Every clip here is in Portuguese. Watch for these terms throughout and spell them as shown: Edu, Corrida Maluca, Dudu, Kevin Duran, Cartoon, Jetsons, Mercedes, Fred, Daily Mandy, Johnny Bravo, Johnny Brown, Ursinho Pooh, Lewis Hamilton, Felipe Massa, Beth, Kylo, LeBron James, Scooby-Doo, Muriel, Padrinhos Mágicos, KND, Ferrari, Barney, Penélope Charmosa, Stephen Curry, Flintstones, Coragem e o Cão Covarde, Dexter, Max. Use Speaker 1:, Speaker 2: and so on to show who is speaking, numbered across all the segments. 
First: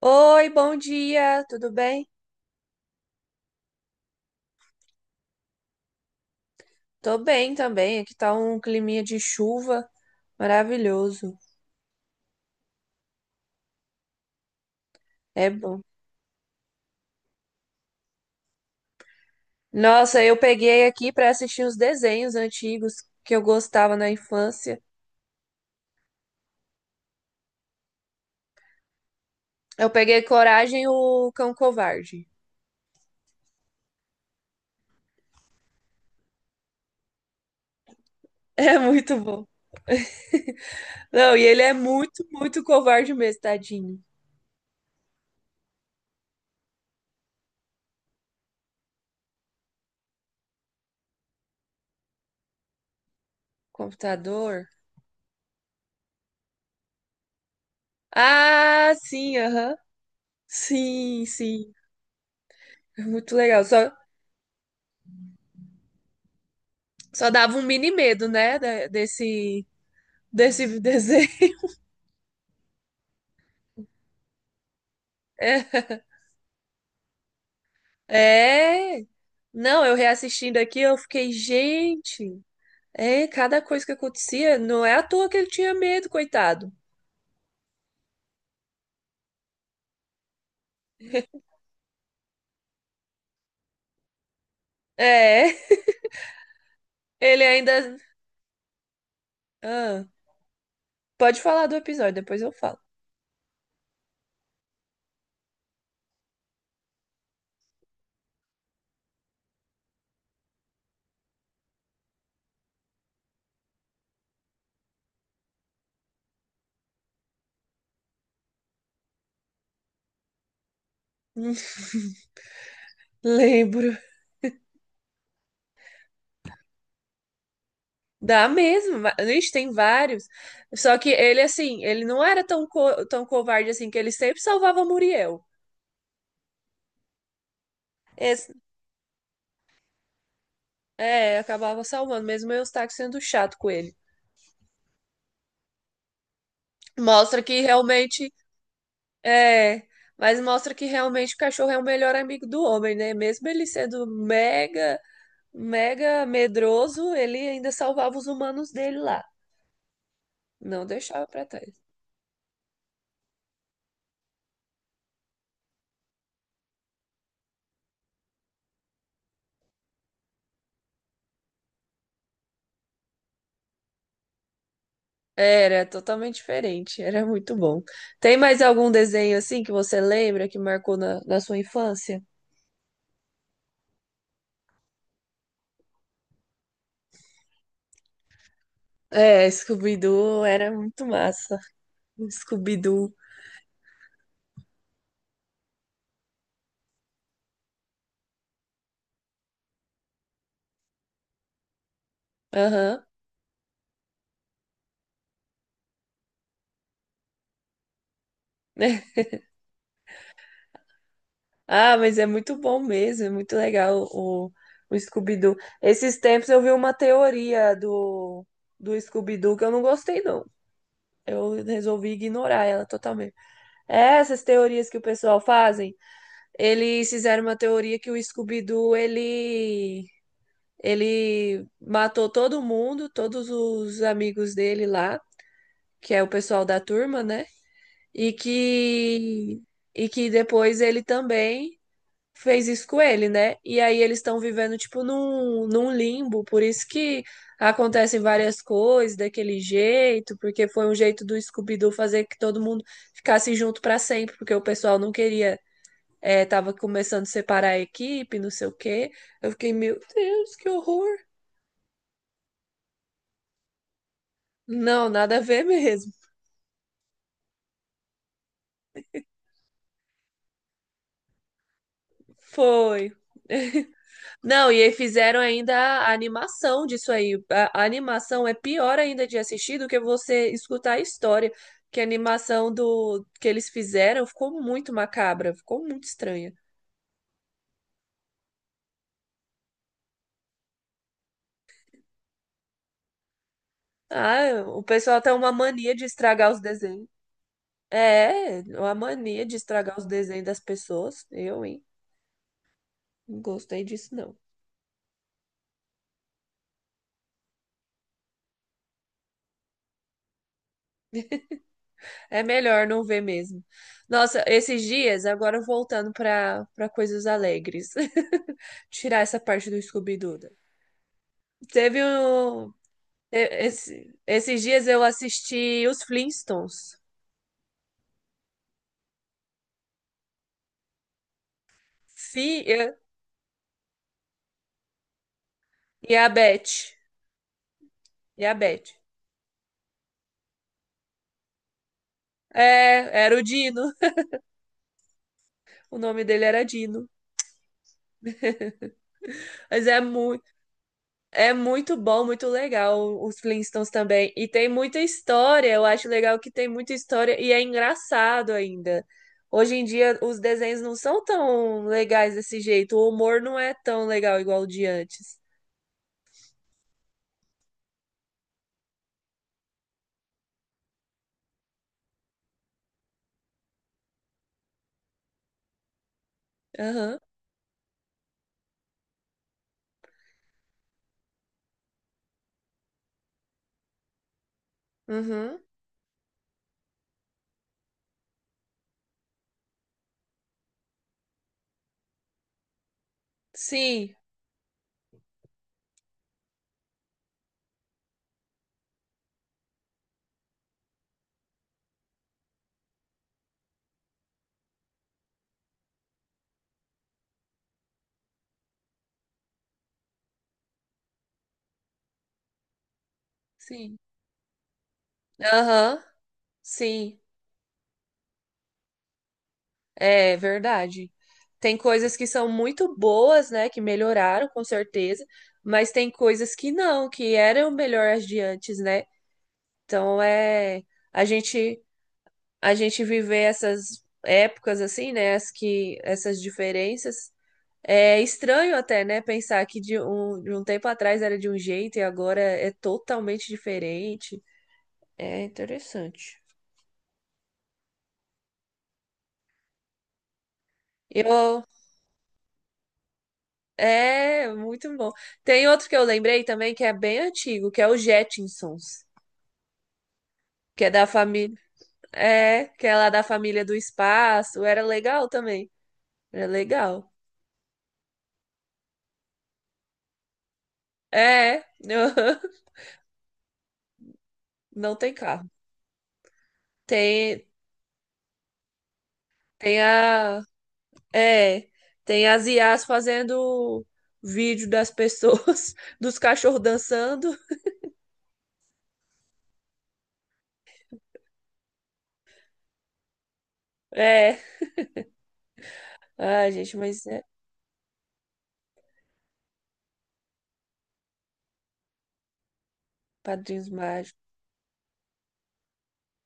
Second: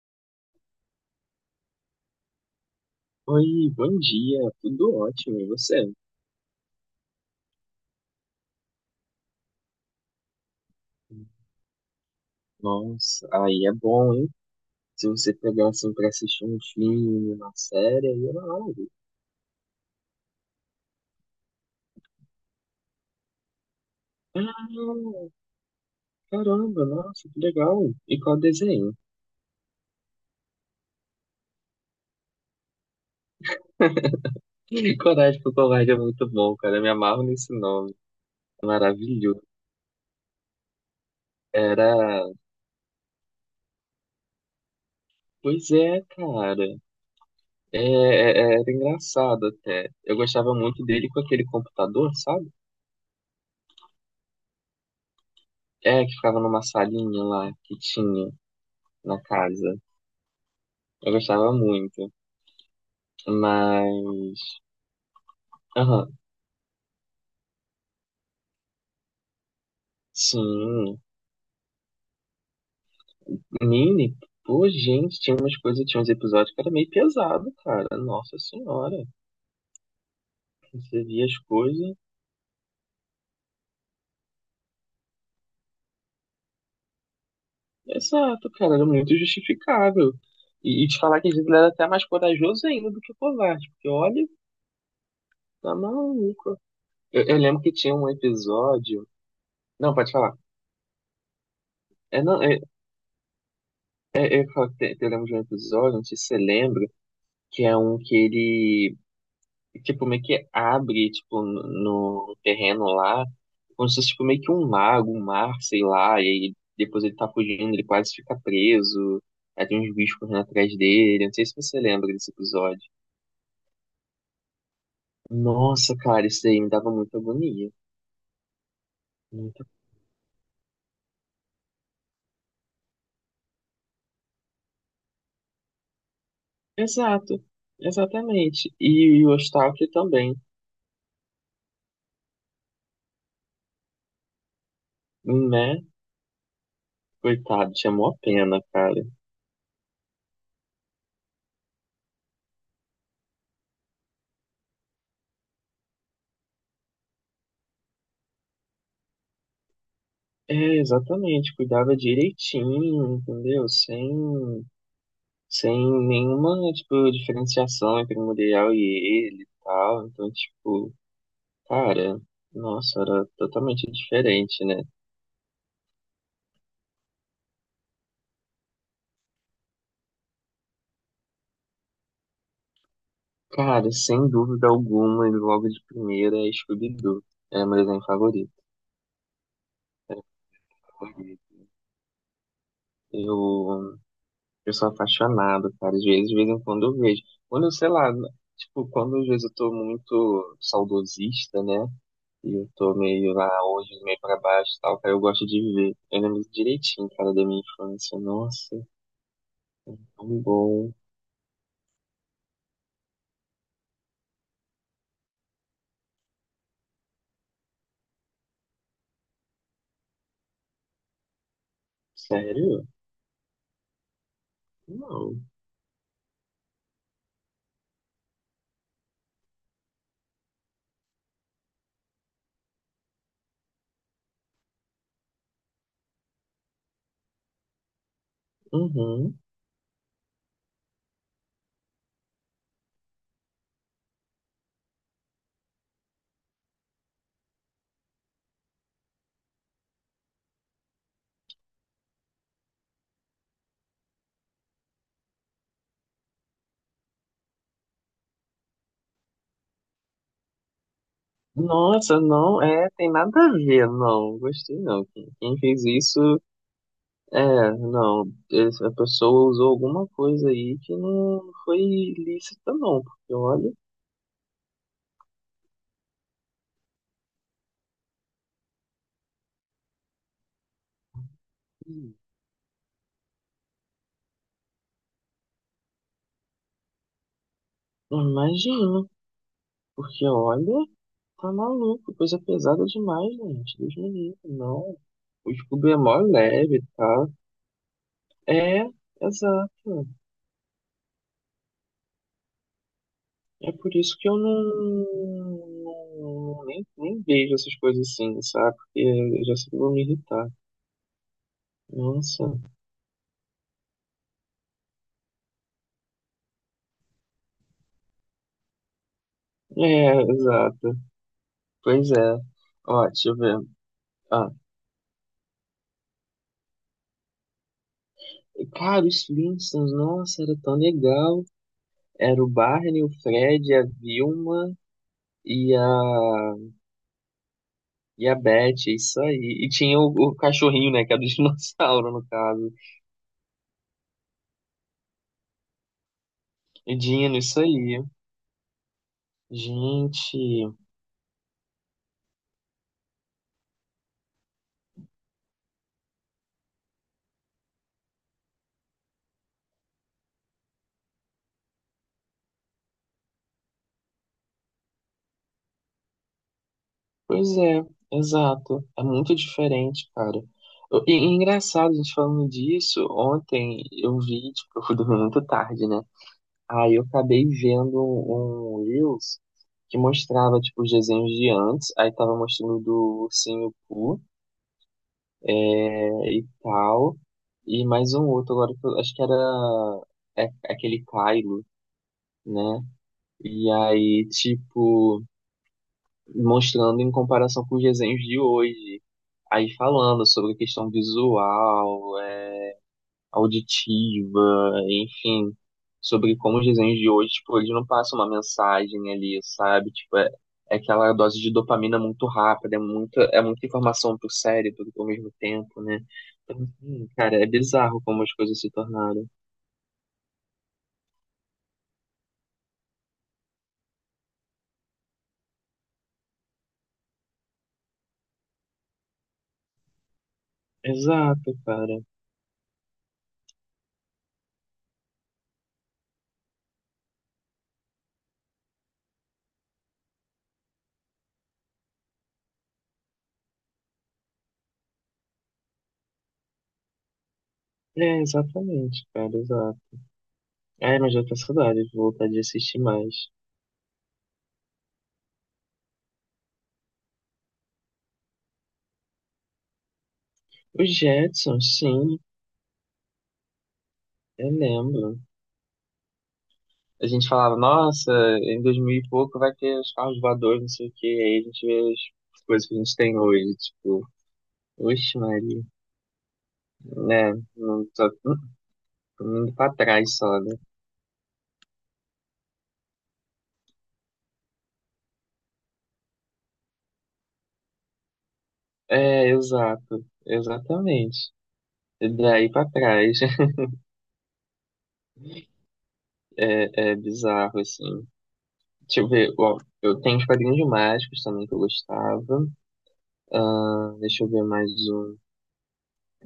Speaker 1: Oi, bom dia, tudo bem?
Speaker 2: Oi, bom dia, tudo ótimo, e você?
Speaker 1: Tô bem também, aqui tá um climinha de chuva maravilhoso,
Speaker 2: Nossa, aí é bom, hein? Se você
Speaker 1: é
Speaker 2: pegar
Speaker 1: bom.
Speaker 2: assim pra assistir um filme, uma série, aí é live.
Speaker 1: Nossa, eu peguei aqui pra assistir os desenhos antigos que eu gostava na infância.
Speaker 2: Ah, caramba, nossa, que legal. E qual desenho?
Speaker 1: Eu peguei Coragem e o Cão Covarde.
Speaker 2: Coragem com Covarde é muito bom, cara, eu me amarro nesse nome, é
Speaker 1: É muito
Speaker 2: maravilhoso.
Speaker 1: bom. Não, e ele é
Speaker 2: Era,
Speaker 1: muito covarde mesmo, tadinho.
Speaker 2: pois é, cara, era engraçado até. Eu gostava muito dele com aquele computador, sabe?
Speaker 1: Computador.
Speaker 2: É, que ficava numa salinha lá que tinha
Speaker 1: Ah,
Speaker 2: na
Speaker 1: sim, aham.
Speaker 2: casa. Eu
Speaker 1: Sim,
Speaker 2: gostava
Speaker 1: sim.
Speaker 2: muito.
Speaker 1: É muito legal. Só,
Speaker 2: Mas. Aham.
Speaker 1: só dava um mini medo, né, desse, desse
Speaker 2: Sim.
Speaker 1: desenho.
Speaker 2: Mini, pô, gente, tinha umas coisas, tinha
Speaker 1: É.
Speaker 2: uns episódios que era meio pesado, cara. Nossa senhora.
Speaker 1: É, não, eu reassistindo aqui, eu
Speaker 2: Você via
Speaker 1: fiquei,
Speaker 2: as coisas.
Speaker 1: gente, é, cada coisa que acontecia, não é à toa que ele tinha medo, coitado.
Speaker 2: Exato, cara, era muito justificável. E te falar que às vezes ele era até mais corajoso ainda do que covarde. Porque olha,
Speaker 1: É,
Speaker 2: tá maluco. Eu
Speaker 1: ele
Speaker 2: lembro que tinha
Speaker 1: ainda.
Speaker 2: um episódio. Não,
Speaker 1: Ah,
Speaker 2: pode falar.
Speaker 1: pode falar do episódio, depois
Speaker 2: Não,
Speaker 1: eu falo.
Speaker 2: eu lembro de um episódio, não sei se você lembra, que é um que ele tipo, meio que abre, tipo, no terreno lá, como se fosse, tipo, meio que um lago, um mar, sei lá, e aí depois ele tá fugindo, ele quase fica preso, aí tem uns bichos correndo atrás dele, não sei se você lembra desse episódio.
Speaker 1: Lembro.
Speaker 2: Nossa, cara, isso aí me dava muita agonia.
Speaker 1: Dá mesmo, ixi,
Speaker 2: Muita.
Speaker 1: tem vários. Só que ele, assim, ele não era tão, tão covarde assim, que ele sempre salvava Muriel.
Speaker 2: Exato,
Speaker 1: Esse,
Speaker 2: exatamente. E o Eustáquio também,
Speaker 1: é, acabava salvando, mesmo eu estar sendo chato com ele.
Speaker 2: né?
Speaker 1: Mostra que
Speaker 2: Coitado, tinha mó
Speaker 1: realmente
Speaker 2: pena, cara.
Speaker 1: é, mas mostra que realmente o cachorro é o melhor amigo do homem, né? Mesmo ele sendo mega medroso, ele ainda salvava os humanos dele lá,
Speaker 2: É,
Speaker 1: não deixava pra
Speaker 2: exatamente,
Speaker 1: trás.
Speaker 2: cuidava direitinho, entendeu? Sem nenhuma, tipo, diferenciação entre Muriel e ele e tal. Então, tipo, cara, nossa, era totalmente diferente, né?
Speaker 1: Era totalmente diferente, era muito bom. Tem mais algum desenho assim que você lembra que marcou na sua infância?
Speaker 2: Cara, sem dúvida alguma, e logo de primeira é Scooby-Doo. É meu desenho favorito.
Speaker 1: É, Scooby-Doo era muito massa. Scooby-Doo.
Speaker 2: Eu, eu sou apaixonado, cara. Às vezes, de vez em quando eu vejo. Quando eu, sei lá, tipo, quando às vezes eu tô muito saudosista, né? E eu tô
Speaker 1: Aham.
Speaker 2: meio lá hoje, meio pra baixo e tal, cara, eu gosto de ver. Eu lembro direitinho, cara, da minha infância. Nossa. Um gol.
Speaker 1: Ah, mas é muito bom mesmo, é muito legal o Scooby-Doo. Esses tempos eu vi uma teoria do Scooby-Doo que eu não gostei, não. Eu resolvi ignorar ela
Speaker 2: Sério?
Speaker 1: totalmente. É, essas teorias que o pessoal
Speaker 2: Não.
Speaker 1: fazem, eles fizeram uma teoria que o Scooby-Doo, ele matou todo mundo, todos os amigos dele lá, que é o pessoal da turma, né? E
Speaker 2: Uhum.
Speaker 1: que, e que depois ele também fez isso com ele, né? E aí eles estão vivendo, tipo, num limbo, por isso que acontecem várias coisas daquele jeito, porque foi um jeito do Scooby-Doo fazer que todo mundo ficasse junto pra sempre, porque o pessoal não queria, é, tava começando a separar a equipe, não sei o quê. Eu fiquei, meu Deus, que horror!
Speaker 2: Nossa, não, é, tem nada a ver, não, gostei não.
Speaker 1: Não,
Speaker 2: Quem,
Speaker 1: nada a
Speaker 2: quem
Speaker 1: ver
Speaker 2: fez
Speaker 1: mesmo.
Speaker 2: isso, é, não, a pessoa usou alguma coisa aí que não foi lícita, não,
Speaker 1: Foi.
Speaker 2: porque olha,
Speaker 1: Não, e aí fizeram ainda a animação disso aí. A animação é pior ainda de assistir do que você escutar a história. Que a animação do que eles fizeram ficou muito macabra, ficou muito estranha.
Speaker 2: imagina, porque olha, tá maluco, coisa pesada demais, gente, Deus me livre,
Speaker 1: Ah, o
Speaker 2: não.
Speaker 1: pessoal tem uma
Speaker 2: O Scooby
Speaker 1: mania
Speaker 2: é
Speaker 1: de
Speaker 2: mó
Speaker 1: estragar os
Speaker 2: leve,
Speaker 1: desenhos.
Speaker 2: tá?
Speaker 1: É,
Speaker 2: É,
Speaker 1: uma mania de estragar os
Speaker 2: exato.
Speaker 1: desenhos das pessoas. Eu, hein? Não
Speaker 2: É
Speaker 1: gostei
Speaker 2: por
Speaker 1: disso,
Speaker 2: isso que eu
Speaker 1: não.
Speaker 2: não- não, nem vejo essas coisas assim, sabe? Porque eu já sei que eu vou me irritar.
Speaker 1: É
Speaker 2: Nossa.
Speaker 1: melhor não ver mesmo. Nossa, esses dias, agora voltando para coisas alegres. Tirar essa parte do
Speaker 2: É,
Speaker 1: Scooby-Doo.
Speaker 2: exato.
Speaker 1: Teve
Speaker 2: Pois é.
Speaker 1: um.
Speaker 2: Ó, deixa eu ver. Ah,
Speaker 1: Esses dias eu assisti os Flintstones.
Speaker 2: cara, os Flintstones, nossa, era tão legal. Era o
Speaker 1: Fia
Speaker 2: Barney, o Fred, a Vilma e a,
Speaker 1: e a Beth.
Speaker 2: e a
Speaker 1: E a
Speaker 2: Beth, é
Speaker 1: Beth.
Speaker 2: isso aí. E tinha o cachorrinho, né? Que era o dinossauro, no caso.
Speaker 1: É, era o Dino. O nome dele era
Speaker 2: E
Speaker 1: Dino.
Speaker 2: Dino, isso aí.
Speaker 1: Mas é,
Speaker 2: Gente.
Speaker 1: muito é muito bom, muito legal os Flintstones também. E tem muita história. Eu acho legal que tem muita história e é engraçado ainda. Hoje em dia os desenhos não são tão legais desse jeito. O humor não é tão legal igual o de antes.
Speaker 2: Pois é, exato. É muito diferente, cara. E engraçado, a gente falando disso, ontem eu vi, tipo, eu fui dormir muito tarde, né? Aí eu
Speaker 1: Aham.
Speaker 2: acabei vendo um Reels que mostrava, tipo, os desenhos de antes, aí tava mostrando do Ursinho Pooh
Speaker 1: Uhum.
Speaker 2: e tal, e mais um outro agora, que eu acho que era aquele Kylo, né? E
Speaker 1: Sim.
Speaker 2: aí, tipo, mostrando em comparação com os desenhos de hoje. Aí falando sobre questão visual, auditiva, enfim, sobre como os desenhos de hoje, tipo, eles não passam uma mensagem ali, sabe? Tipo, é aquela dose de dopamina muito rápida, é muita
Speaker 1: Sim.
Speaker 2: informação pro cérebro ao mesmo tempo, né?
Speaker 1: Aham,
Speaker 2: Então, assim,
Speaker 1: sim,
Speaker 2: cara, é bizarro como as coisas se tornaram.
Speaker 1: é verdade. Tem coisas que são muito boas, né, que melhoraram com certeza, mas tem coisas que não, que eram melhores de antes, né? Então é a
Speaker 2: Exato,
Speaker 1: gente
Speaker 2: cara.
Speaker 1: a gente viver essas épocas assim, né, as que essas diferenças é estranho até, né, pensar que de de um tempo atrás era de um jeito e agora é totalmente diferente. É interessante.
Speaker 2: É, exatamente, cara, exato. É, mas já tô com
Speaker 1: Eu
Speaker 2: saudade, vou voltar de assistir mais.
Speaker 1: é, muito bom. Tem outro que eu lembrei também que é bem antigo, que é o Jetsons, que
Speaker 2: Os
Speaker 1: é da família,
Speaker 2: Jetsons, sim,
Speaker 1: é, que é lá da família do
Speaker 2: eu
Speaker 1: espaço. Era
Speaker 2: lembro.
Speaker 1: legal também. Era
Speaker 2: A
Speaker 1: legal.
Speaker 2: gente falava, nossa, em 2000 e pouco vai ter os carros voadores, não sei o quê. Aí a
Speaker 1: É,
Speaker 2: gente vê as coisas que a gente tem hoje, tipo,
Speaker 1: não tem
Speaker 2: oxe,
Speaker 1: carro.
Speaker 2: Maria, né?
Speaker 1: Tem,
Speaker 2: Não tô, tô indo pra
Speaker 1: tem
Speaker 2: trás só,
Speaker 1: a,
Speaker 2: né?
Speaker 1: é, tem as IAs fazendo vídeo das pessoas, dos cachorros dançando.
Speaker 2: É, exato, exatamente. E daí pra trás
Speaker 1: É. Ai, gente,
Speaker 2: é,
Speaker 1: mas é
Speaker 2: bizarro, assim. Deixa eu ver, ó, eu tenho os quadrinhos mágicos também que eu gostava.
Speaker 1: Padrinhos
Speaker 2: Ah,
Speaker 1: Mágicos.
Speaker 2: deixa eu ver mais um.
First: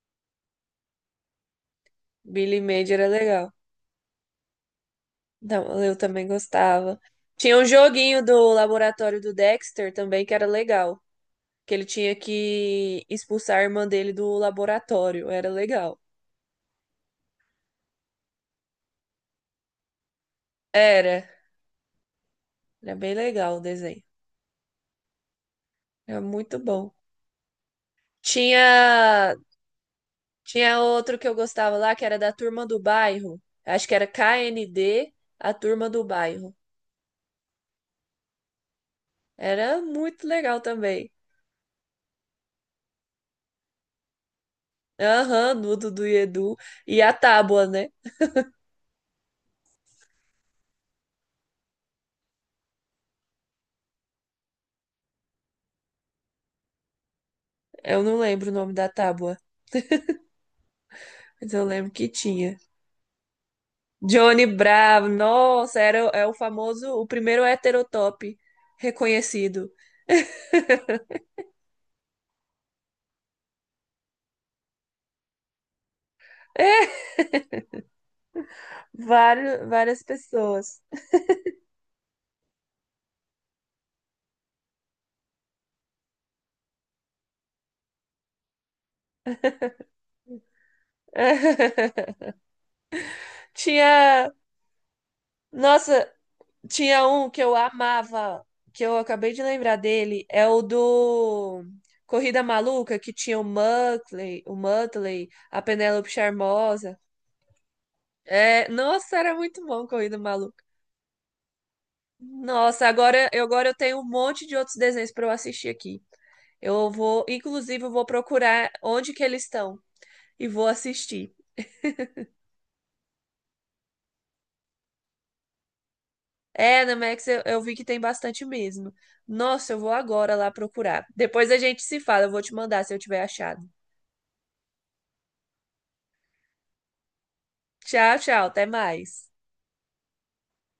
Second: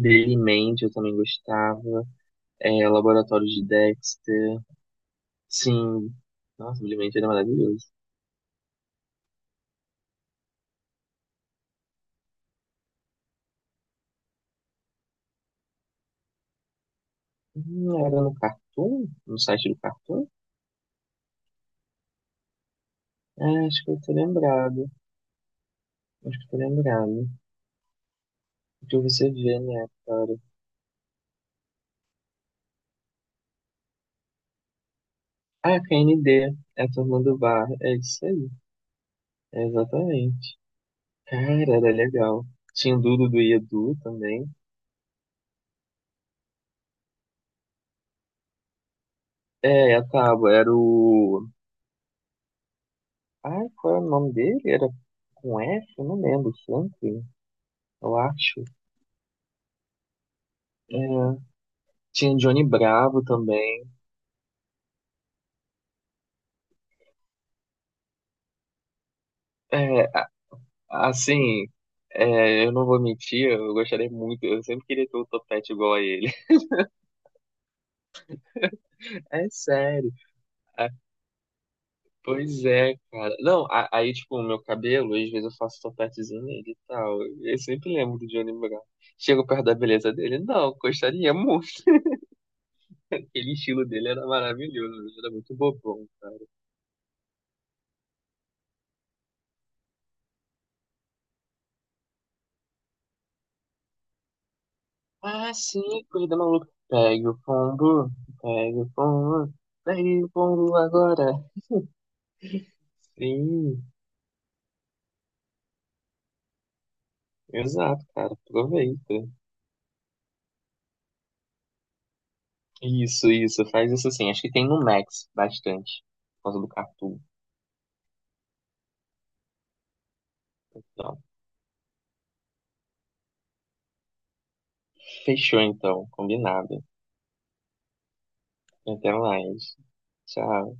Speaker 2: Daily Mandy eu também gostava.
Speaker 1: Billy
Speaker 2: É,
Speaker 1: Mandy era
Speaker 2: Laboratório
Speaker 1: legal.
Speaker 2: de Dexter.
Speaker 1: Não, eu
Speaker 2: Sim.
Speaker 1: também
Speaker 2: Nossa,
Speaker 1: gostava.
Speaker 2: Brilhante era
Speaker 1: Tinha um
Speaker 2: maravilhoso.
Speaker 1: joguinho do laboratório do Dexter também que era legal, que ele tinha que expulsar a irmã dele do laboratório, era legal.
Speaker 2: Era no Cartoon? No site do Cartoon?
Speaker 1: Era, era bem legal o
Speaker 2: É, acho que eu
Speaker 1: desenho.
Speaker 2: tô lembrado.
Speaker 1: Era
Speaker 2: Acho que
Speaker 1: muito
Speaker 2: eu tô
Speaker 1: bom.
Speaker 2: lembrado.
Speaker 1: Tinha
Speaker 2: O que você vê, né, cara?
Speaker 1: Tinha outro que eu gostava lá que era da turma do bairro. Acho que era KND a
Speaker 2: Ah,
Speaker 1: turma do
Speaker 2: KND.
Speaker 1: bairro.
Speaker 2: É a turma do bar. É isso aí. É
Speaker 1: Era muito
Speaker 2: exatamente.
Speaker 1: legal também.
Speaker 2: Cara, era legal. Tinha o Dudu do Edu também.
Speaker 1: Aham, do Dudu e Edu e a tábua, né?
Speaker 2: É, a Tábua era o. Ai, qual era o nome dele? Era com F? Eu não lembro. Franklin,
Speaker 1: Eu
Speaker 2: eu
Speaker 1: não lembro o
Speaker 2: acho.
Speaker 1: nome da tábua,
Speaker 2: É.
Speaker 1: mas eu lembro que
Speaker 2: Tinha
Speaker 1: tinha.
Speaker 2: Johnny Bravo também.
Speaker 1: Johnny Bravo, nossa, era, é o famoso, o primeiro heterotop reconhecido.
Speaker 2: É, Assim, eu não vou mentir, eu gostaria muito, eu sempre queria ter um topete igual a ele.
Speaker 1: É,
Speaker 2: É
Speaker 1: vários, várias
Speaker 2: sério.
Speaker 1: pessoas.
Speaker 2: É, pois é, cara. Não, aí, tipo, o meu cabelo, às vezes eu faço topetezinho nele e tal. Eu sempre lembro do Johnny Brown. Chego perto da beleza dele, não, gostaria muito. Aquele estilo dele era
Speaker 1: Tinha,
Speaker 2: maravilhoso, ele era muito bobão.
Speaker 1: nossa, tinha um que eu amava, que eu acabei de lembrar dele, é o do Corrida Maluca, que tinha o Muttley,
Speaker 2: Ah,
Speaker 1: a
Speaker 2: sim,
Speaker 1: Penélope
Speaker 2: corrida maluca.
Speaker 1: Charmosa.
Speaker 2: Pega o pombo,
Speaker 1: É,
Speaker 2: pega o
Speaker 1: nossa, era
Speaker 2: pombo,
Speaker 1: muito bom Corrida
Speaker 2: pega o
Speaker 1: Maluca.
Speaker 2: pombo agora.
Speaker 1: Nossa, agora, agora eu
Speaker 2: Sim,
Speaker 1: tenho um monte de outros desenhos para eu assistir aqui. Eu vou, inclusive, eu vou
Speaker 2: exato, cara,
Speaker 1: procurar onde
Speaker 2: aproveita.
Speaker 1: que eles estão e vou assistir.
Speaker 2: Isso, faz isso assim. Acho que tem no Max bastante, por causa do
Speaker 1: É, na
Speaker 2: Cartoon.
Speaker 1: Max eu vi que tem bastante mesmo. Nossa, eu vou agora lá procurar.
Speaker 2: Não.
Speaker 1: Depois a gente se fala, eu vou te mandar se eu tiver achado.
Speaker 2: Fechou então, combinado.
Speaker 1: Tchau, tchau, até
Speaker 2: Até
Speaker 1: mais.
Speaker 2: mais. Tchau.